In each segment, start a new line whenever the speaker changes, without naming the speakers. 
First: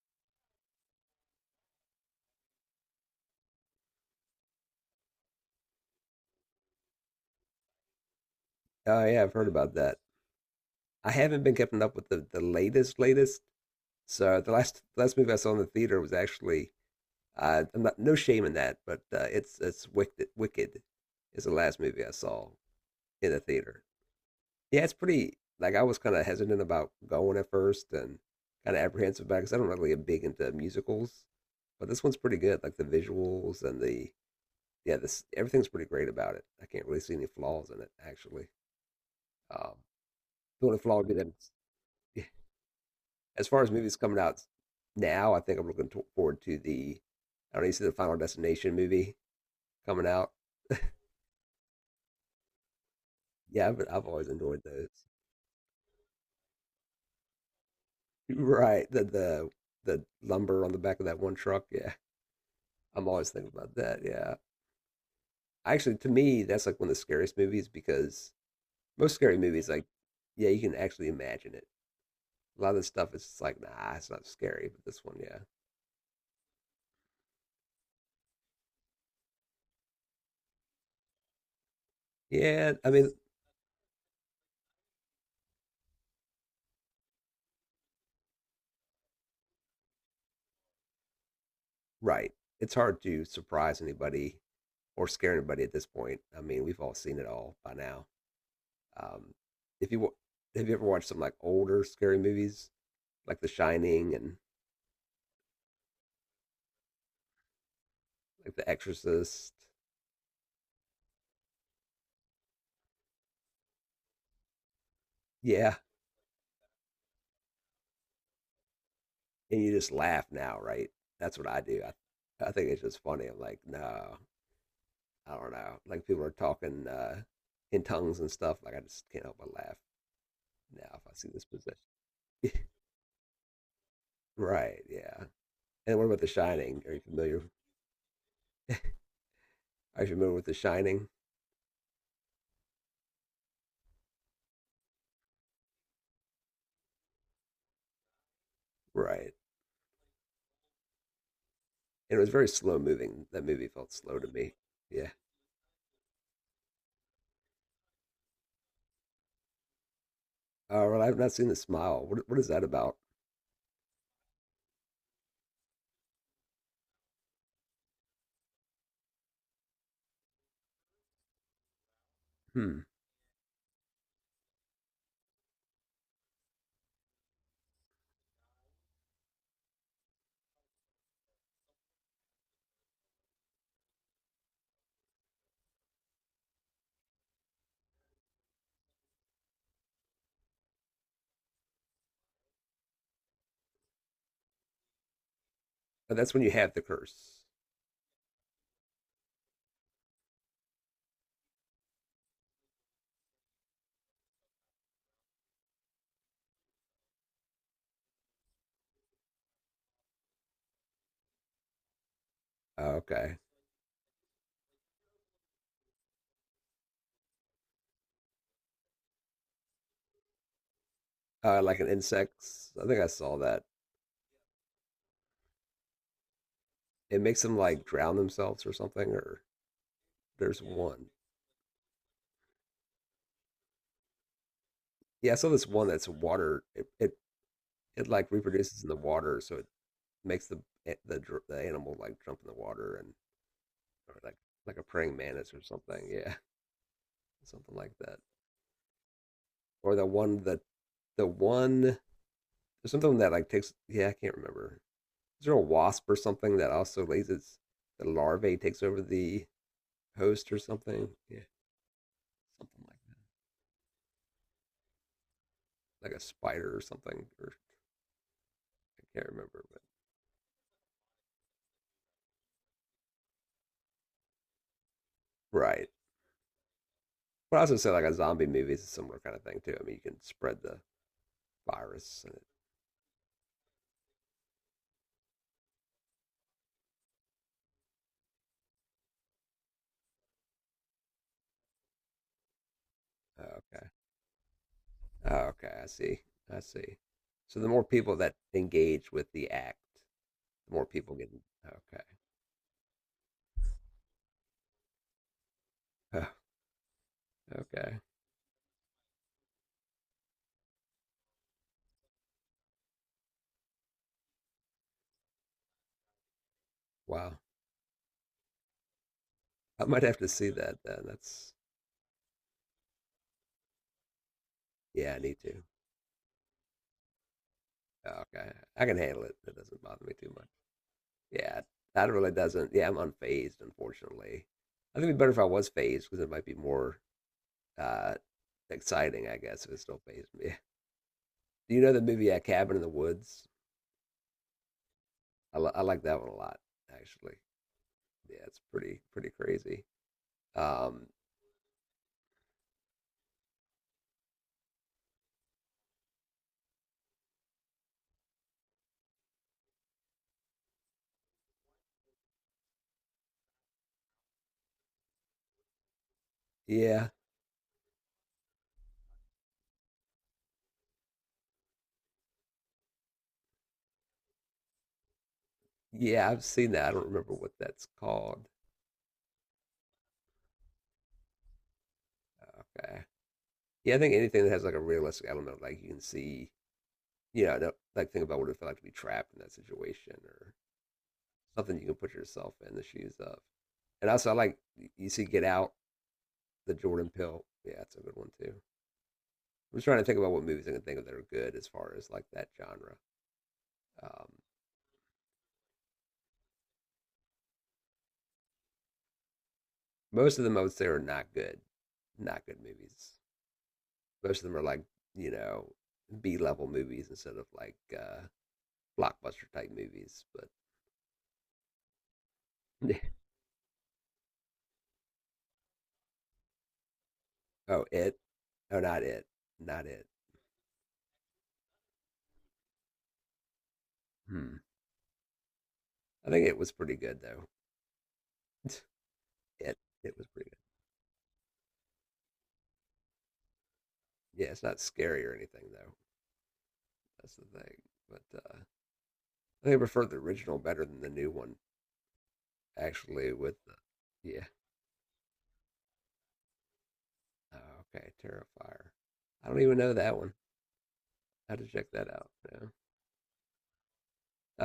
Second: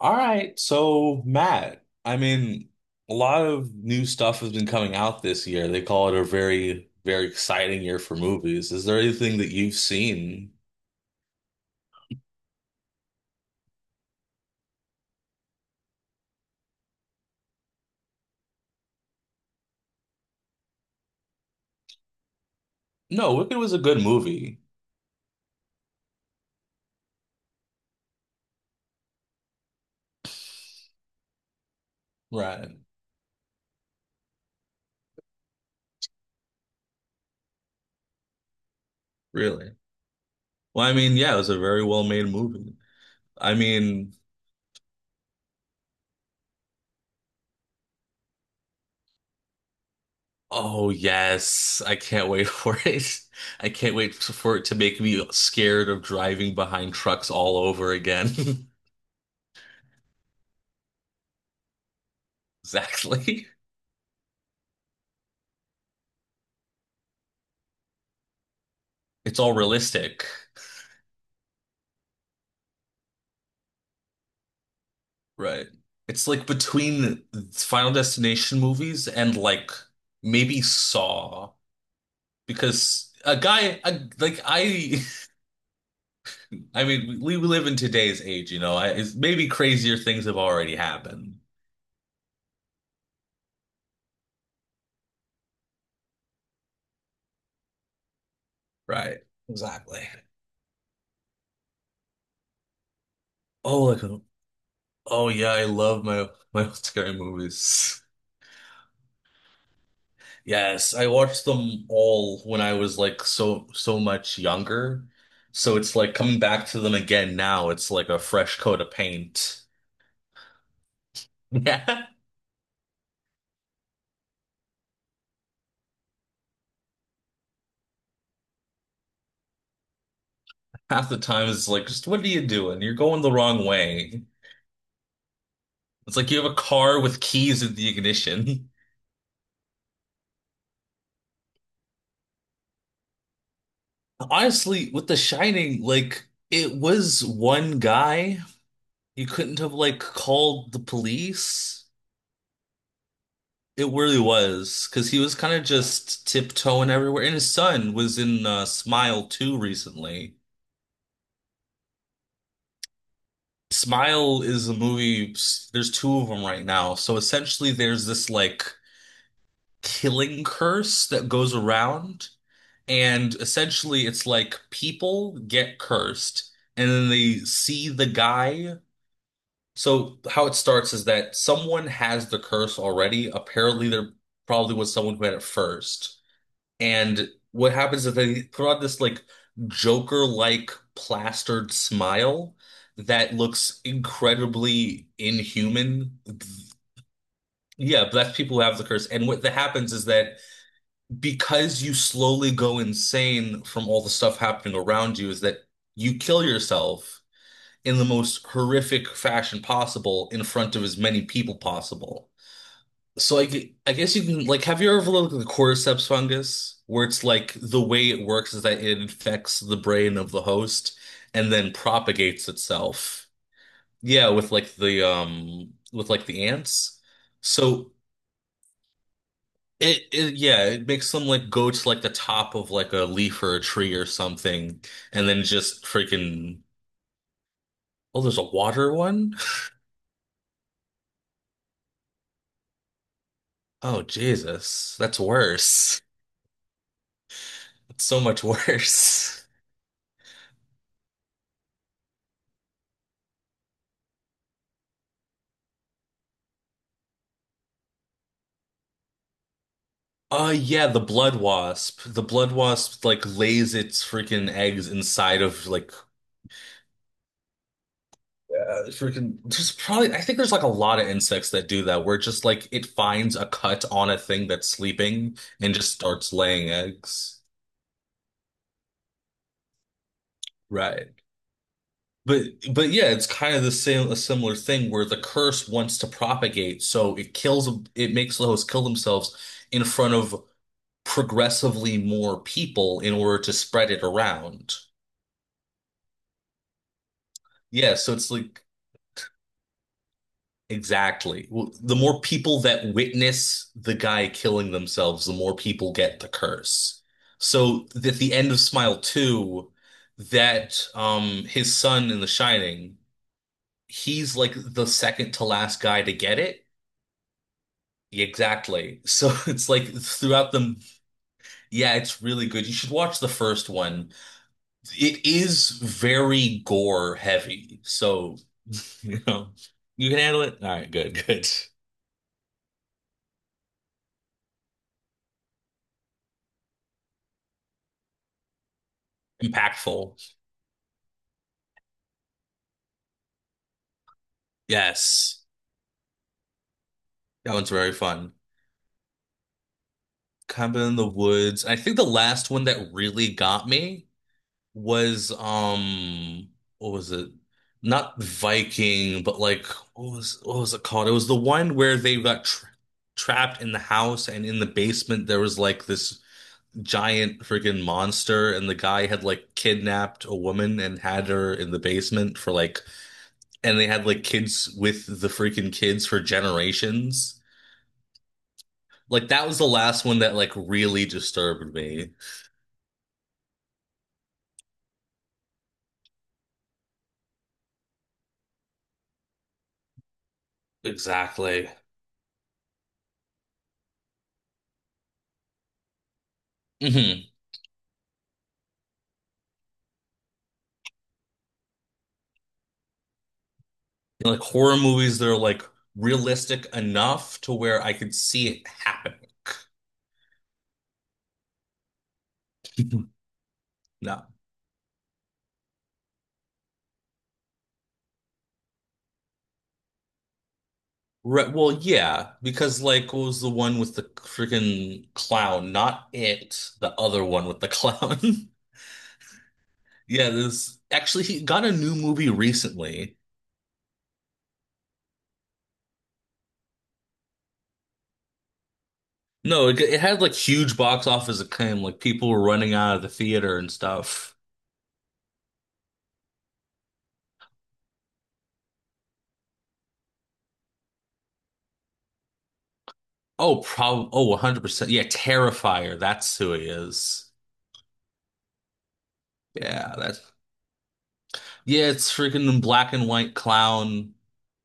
All right, so Matt, I mean, a lot of new stuff has been coming out this year. They call it a very, very exciting year for movies. Is there
Oh yeah, I've
anything
heard
that
about
you've
that.
seen?
I haven't been keeping up with the latest. So the last movie I saw in the theater was actually I'm not no shame in that, but it's Wicked. Wicked is the last movie I saw in
No,
the
Wicked was a
theater.
good movie.
Yeah, it's pretty. Like I was kind of hesitant about going at first and kind of apprehensive about because I'm not really big into musicals, but this one's pretty good.
Right,
Like the visuals and the yeah, this everything's pretty great about it. I can't really see any flaws in it actually.
really.
Um, the only
Well, I
flaw would be
mean,
that
yeah, it
it's
was a very well-made movie.
as
I
far as movies
mean,
coming out now, I think I'm looking forward to the I don't know, you see the Final Destination movie coming out.
oh yes, I can't wait for it. I
Yeah, but
can't
I've
wait
always
for
enjoyed
it to make
those.
me scared of driving behind trucks all over again.
Right, the the lumber on the back of that one truck. Yeah, I'm always
Exactly.
thinking about that. Yeah, actually, to me, that's like one of the scariest movies because most scary
It's all
movies, like,
realistic.
yeah, you can actually imagine it. A lot of the stuff is just like, nah, it's not scary, but this one, yeah,
Right. It's like between Final Destination movies and like maybe Saw
yeah. I mean,
because like I I mean we live in today's age, it's maybe crazier things have already happened.
right, it's hard to surprise anybody or scare anybody at this point. I mean, we've all seen it all by now.
Right.
Um, if
Exactly.
you have you ever watched some like older scary movies, like The
Oh, like
Shining and
oh yeah, I love my old scary movies.
like The Exorcist,
Yes, I watched them all when I was like so so much younger.
yeah,
So it's like coming back to them again now, it's like a fresh coat of paint.
and you just laugh now, right? That's what I do.
Yeah.
I think it's just funny. I'm like, no, I don't know. Like people are talking in tongues and stuff. Like I just can't help but laugh now if
Half
I
the
see this
time it's
possession.
like, just what are you doing? You're going the wrong way.
right? Yeah. And what
It's
about The
like you have a
Shining? Are you
car with
familiar?
keys in the ignition.
Are you familiar with The Shining?
Honestly, with The Shining, like it was one guy. You
Right.
couldn't have like called the police.
It was very slow moving. That movie
It
felt slow
really
to me.
was
Yeah.
because he was kind of just tiptoeing everywhere. And his son was in Smile 2 recently.
Oh, well, I've not seen the smile. What is that about?
Smile is a movie, there's two of them right now. So essentially, there's this like killing curse that goes around.
Hmm.
And essentially, it's like people get cursed and then they see the guy. So, how it starts is that someone has the curse already. Apparently, there probably was someone who had it first. And what happens is they throw out this like Joker-like plastered smile that looks incredibly
Oh,
inhuman.
that's when you have the curse.
Yeah, but that's people who have the curse. And what that happens is that because you slowly go insane from all the stuff happening around you is that you kill yourself in the most horrific fashion possible in front of as many people possible.
Oh, okay.
So I, I guess you can like have you ever looked at the cordyceps fungus where it's like the way it works is that it infects the brain of the host and then
Like an
propagates
insects. I think I
itself.
saw that.
Yeah, with like the ants.
It makes them like
So
drown themselves or something. Or
it
there's
yeah, it
one.
makes them like go to like the top of like a leaf or a tree or something, and
Yeah, I
then
saw this
just
one that's
freaking
water. It
oh,
like
there's a
reproduces in
water
the
one?
water, so it makes the the the animal like jump in the water and
Oh
or like a
Jesus,
praying
that's
mantis or
worse.
something. Yeah, something like
That's
that.
so much worse.
Or the one there's something that like takes. Yeah, I can't remember. Is there a wasp or something that also lays its the larvae takes over the host or
Yeah, the
something?
blood
Yeah,
wasp. The blood
something like
wasp
that,
like lays its freaking eggs inside of like
like a spider or something. Or I can't
freaking
remember,
there's
but
probably I think there's like a lot of insects that do that where just like it finds a cut on a thing that's sleeping and
right.
just starts laying eggs.
But I also say like a zombie movie is a similar kind of thing too. I mean, you can spread the
Right.
virus. And it,
But yeah, it's kind of the same a similar thing where the curse wants to propagate, so it makes the host kill themselves in front of progressively more people in
oh,
order to
okay,
spread it around.
oh, okay, I see, I see. So the more
Yeah, so
people
it's
that
like
engage with the act, the more people get.
exactly. Well, the
Okay,
more people that witness the guy killing themselves, the more people get the
oh,
curse. So
okay,
at the end of Smile 2, that his son in The Shining, he's like the second to last guy to get it.
wow.
Exactly. So it's
I
like
might have to see
throughout them,
that then. That's
yeah, it's really good. You should watch the first one.
yeah, I
It
need to.
is very gore heavy.
Oh,
So,
okay, I can
you
handle it.
know,
It doesn't bother
you
me
can
too
handle
much.
it. All right, good, good.
Yeah, that really doesn't. Yeah, I'm unfazed, unfortunately. I think it'd be better if I was phased because it might be more uh, exciting, I guess, if it still
Impactful.
phased me. Do you know the movie Cabin in the Woods?
Yes.
I I like that one a lot, actually.
That one's very fun.
Yeah, it's pretty crazy.
Cabin in
Um,
the Woods. I think the last one that really got me was what was it? Not Viking, but like what was it called? It was the one where they got trapped in the house and in the basement there was like this
yeah,
giant freaking monster and the guy had like kidnapped a woman and had her in the basement for like and they had like kids with the freaking kids for
yeah, I've seen that. I don't remember
generations.
what that's called.
Like that was the last one that like really disturbed me.
Okay. Yeah, I think anything that has like a realistic element, like you can see, you know, no- like think about what it felt like to be trapped in that situation, or
Exactly.
something you can put yourself in the shoes of. And also, I like you see Get Out, the Jordan
Mhm.
Pill. Yeah, that's a good one too. I'm just trying to think about what movies I can think of that are good as far as like that genre. Um,
Like horror movies that are like realistic enough to where I could see it happening.
Most of them, I would say, are not good movies.
No.
Most of them are like you know B level movies instead of like blockbuster type movies. But
Right, well, yeah, because like what was the one with the freaking clown? Not it, the other one with the
oh, it,
clown.
oh, not it, not it.
Yeah, this actually he got a new movie recently.
Hmm. I think it was pretty good though.
No,
it,
it
it
had
was
like
pretty good.
huge box office acclaim. Like people were running out of the theater and stuff.
Yeah, it's not scary or anything though. That's the thing. But I think I preferred the original better than the new one. Actually, with
Oh,
the,
probably. Oh,
yeah.
100%. Yeah, Terrifier. That's who he is.
Oh, okay, Terrifier. I don't even know
Yeah,
that
that's
one. I have to
yeah,
check that
it's
out.
freaking
Yeah.
black and white clown.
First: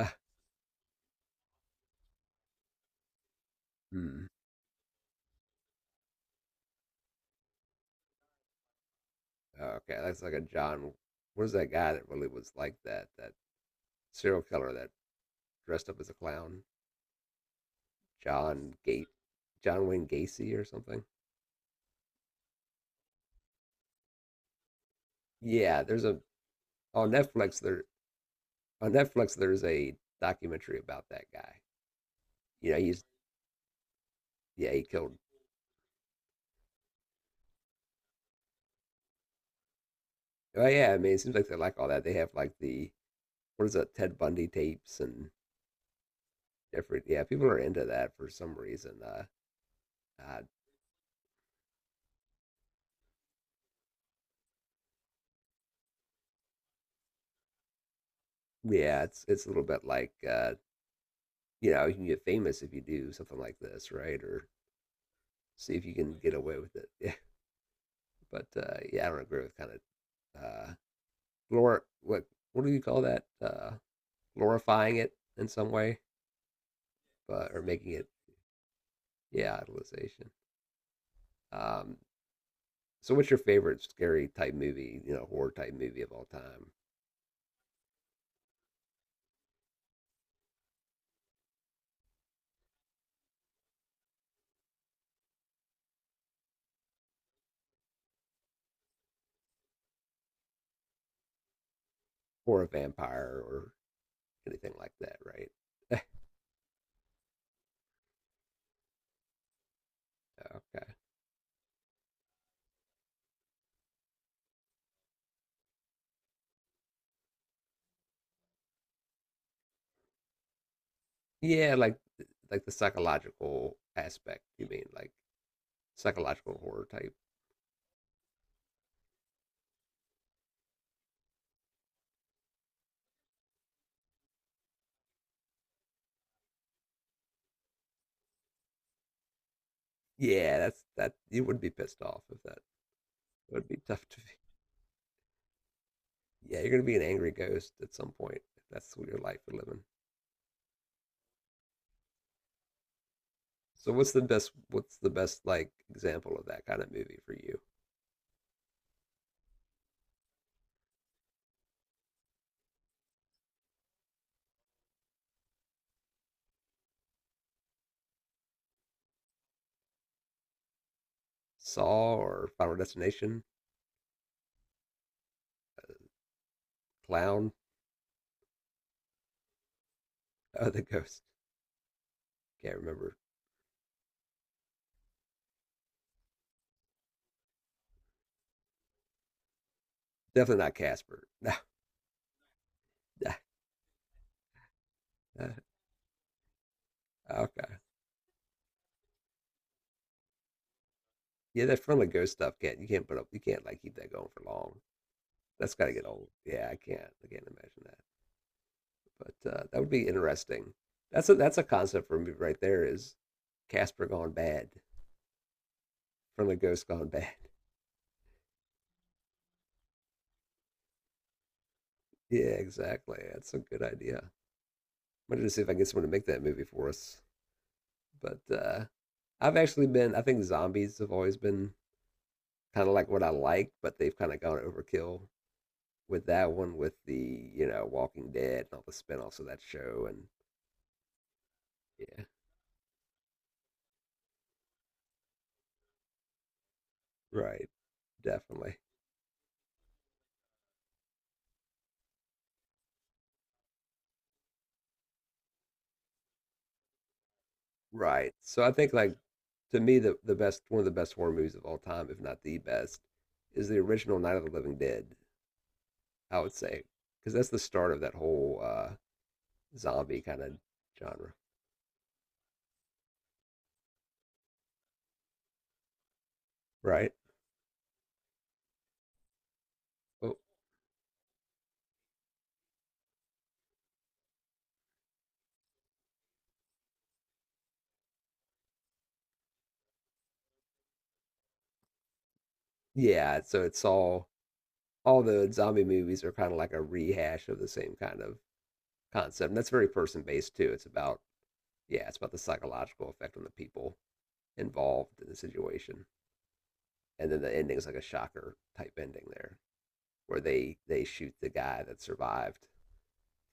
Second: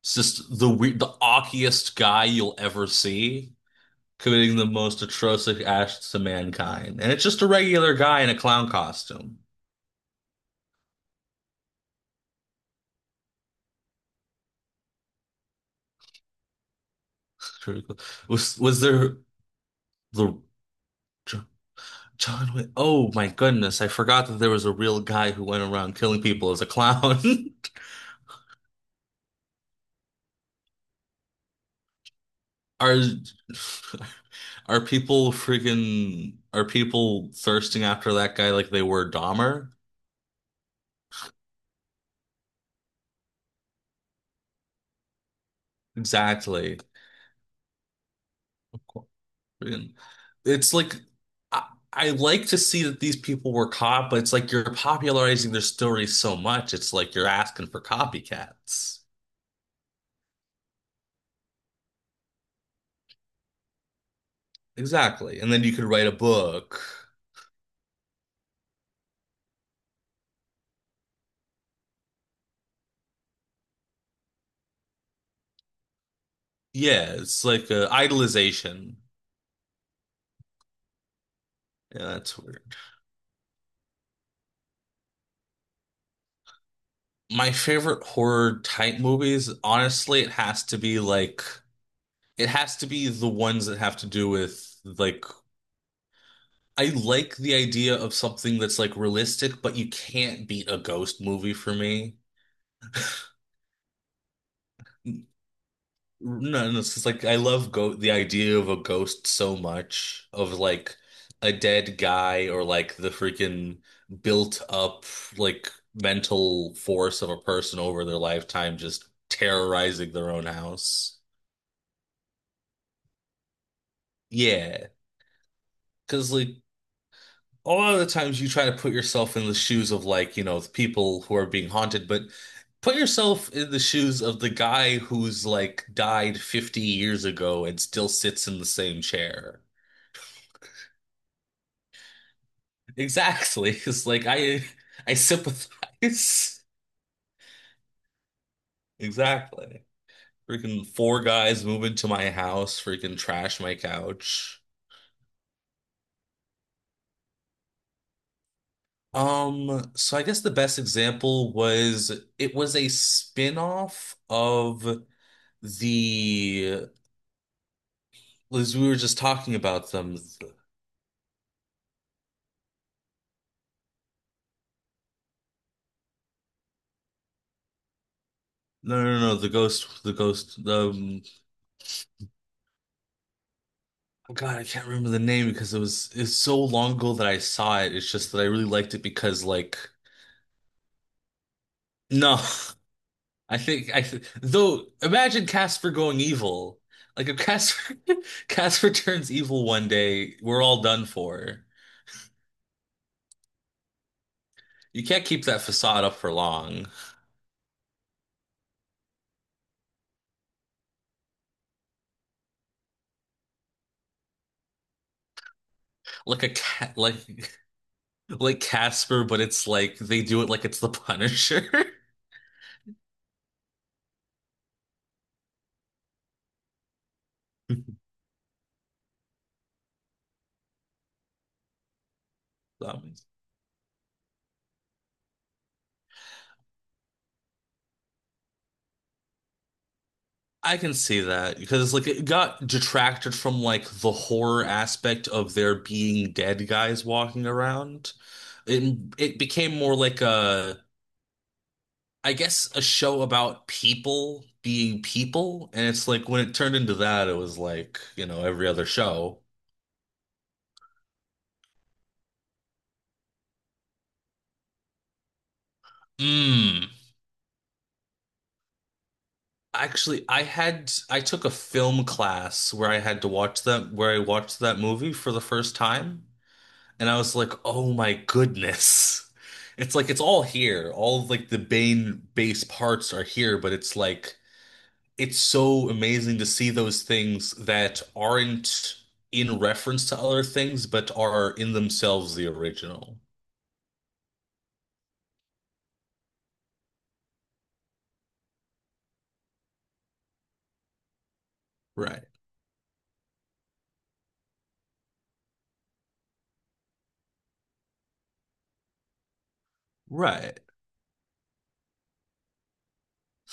It's just the weird, the awkiest guy you'll ever see,
hmm.
committing the most atrocious acts to mankind. And it's just a regular guy in a clown costume.
Okay, that's like a John. What is that guy that really was like that? That serial killer that dressed up as a clown,
It's really cool. Was
John
was
Gate,
there
John Wayne
the
Gacy or something.
Jo- John Wick? Oh my goodness, I forgot that there was a real guy who went
Yeah,
around
there's a
killing people as a
on
clown.
Netflix. There on Netflix there's a documentary about that guy. You know,
Are
he's yeah
are
he killed
people freaking are people thirsting after that guy like they were Dahmer?
Oh yeah, I mean, it seems like they like all that. They have like the what is that Ted Bundy tapes and
Exactly.
different. Yeah, people are into that for some reason.
And
Uh
it's like I, I like to see that these people were caught, but it's like you're popularizing their stories so much. It's like you're asking for copycats.
yeah, it's a little bit like you know, you can get famous if you do something like this, right? Or
Exactly. And then you
see if
could
you
write a
can get away with
book.
it. Yeah, but yeah, I don't agree with kind of glor what do you call that? Glorifying it in some way,
Yeah, it's
but or
like a
making it
idolization.
yeah, idolization. Um,
Yeah, that's weird.
so what's your favorite scary type movie? You know, horror type movie of all time?
My favorite horror type movies, honestly, it has to be like it has to be the ones that have to do with like I like the idea of something that's like realistic, but you can't beat a ghost movie for me.
For a vampire or anything like that, right?
No, no, it's just like I love go the idea of a ghost so much of
Okay.
like a dead guy or like the freaking built up like mental force of a person over their lifetime just terrorizing their own house.
Yeah, like the psychological aspect. You mean
Yeah,
like
because like
psychological horror type?
a lot of the times you try to put yourself in the shoes of like, you know, the people who are being haunted, but put yourself in the shoes of the guy who's like died 50 years ago and still sits in the same chair.
Yeah, that's that. You would be pissed off if that. It would
Exactly.
be
It's
tough to.
like
Be.
I
Yeah,
sympathize.
you're gonna be an angry ghost at some point. If that's what your life you're living.
Exactly. Freaking four guys move into my house, freaking trash my
So what's the best?
couch.
What's the best like example of that kind of movie for you?
So I guess the best example was it was a spin-off of the as we were just talking about them.
Saw or Final Destination? Clown?
No, no, no, the ghost, the ghost,
Oh, the
the
ghost. Can't remember.
oh God, I can't remember the name because it's so long ago that I saw it. It's just that I really liked it because like
Definitely not Casper. No.
no. I think I th though imagine Casper going evil. Like if
okay.
Casper Casper turns evil one day, we're all done
Yeah,
for.
that front of ghost stuff can't you can't put up you can't like keep that going for long.
You can't keep that
That's got to
facade
get
up
old.
for
Yeah, I
long.
can't. I can't imagine that. But that would be interesting. That's a concept for me right there. Is Casper gone bad?
Like a
Front of ghost
cat
gone
like
bad?
like Casper, but it's like they do it like it's the Punisher.
Yeah, exactly. That's a good idea. I'm gonna see if I can get someone to make that movie for us. But I've actually been. I think zombies have always been kind of like
Um,
what I like, but they've kind of gone overkill with that one, with the you know Walking Dead and all the spin-offs of that show, and
I can see that because like
yeah,
it got detracted from like the horror aspect of there being dead guys walking
right.
around.
Definitely.
It became more like a I guess a show about people being people. And it's like when it turned into that, it was like, you
Right.
know,
So
every
I
other
think like
show.
to me the best one of the best horror movies of all time, if not the best, is the original Night of the Living Dead, I would say.
Mm.
Because that's the start of that whole zombie
Actually,
kind of
I
genre.
took a film class where I had to watch that where I watched that movie for the first time, and
Right?
I was like, "Oh my goodness." It's like it's
Oh,
all here. All of like the main base parts are here, but it's like it's so amazing to see those things that aren't in reference to other things, but are in themselves the original.
yeah, so it's all the zombie movies are kind of like a rehash of the same kind of concept. And that's very person based too. It's about yeah, it's
Right.
about the psychological effect on the people involved in the situation. And then the ending's like a shocker type ending there, where
Right.
they shoot the guy that survived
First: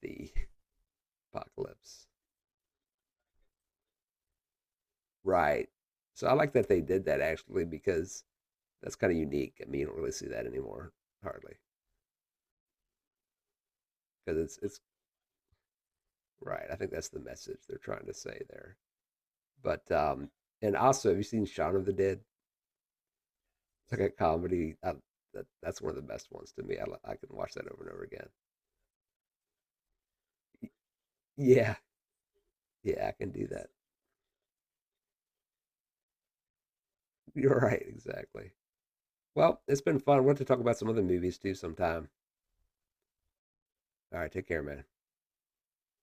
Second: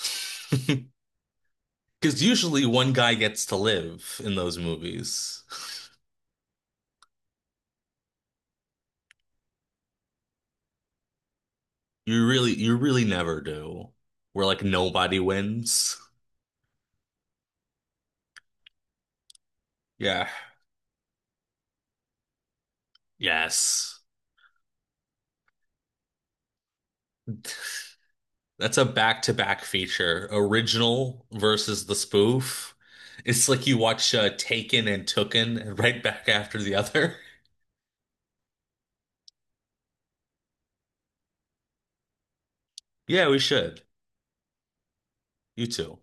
the apocalypse.
Because usually one guy gets to live in those movies.
Right. So I like that they did that actually because that's kind of unique. I mean, you don't really see that anymore hardly
You really never do.
because
Where
it's
like
it's
nobody wins.
right. I think that's the message they're trying to say there. But
Yeah.
and also, have you seen Shaun of the Dead? It's
Yes.
like a comedy. I, that that's one of the best ones to me. I can watch that over and over again.
That's a back-to-back feature, original
Yeah,
versus the spoof.
yeah, I can do
It's
that.
like you watch Taken and Tooken right back after the other.
You're right, exactly. Well, it's been fun. We'll have to talk about some other movies too sometime.
Yeah, we should.
All right, take care, man.
You too.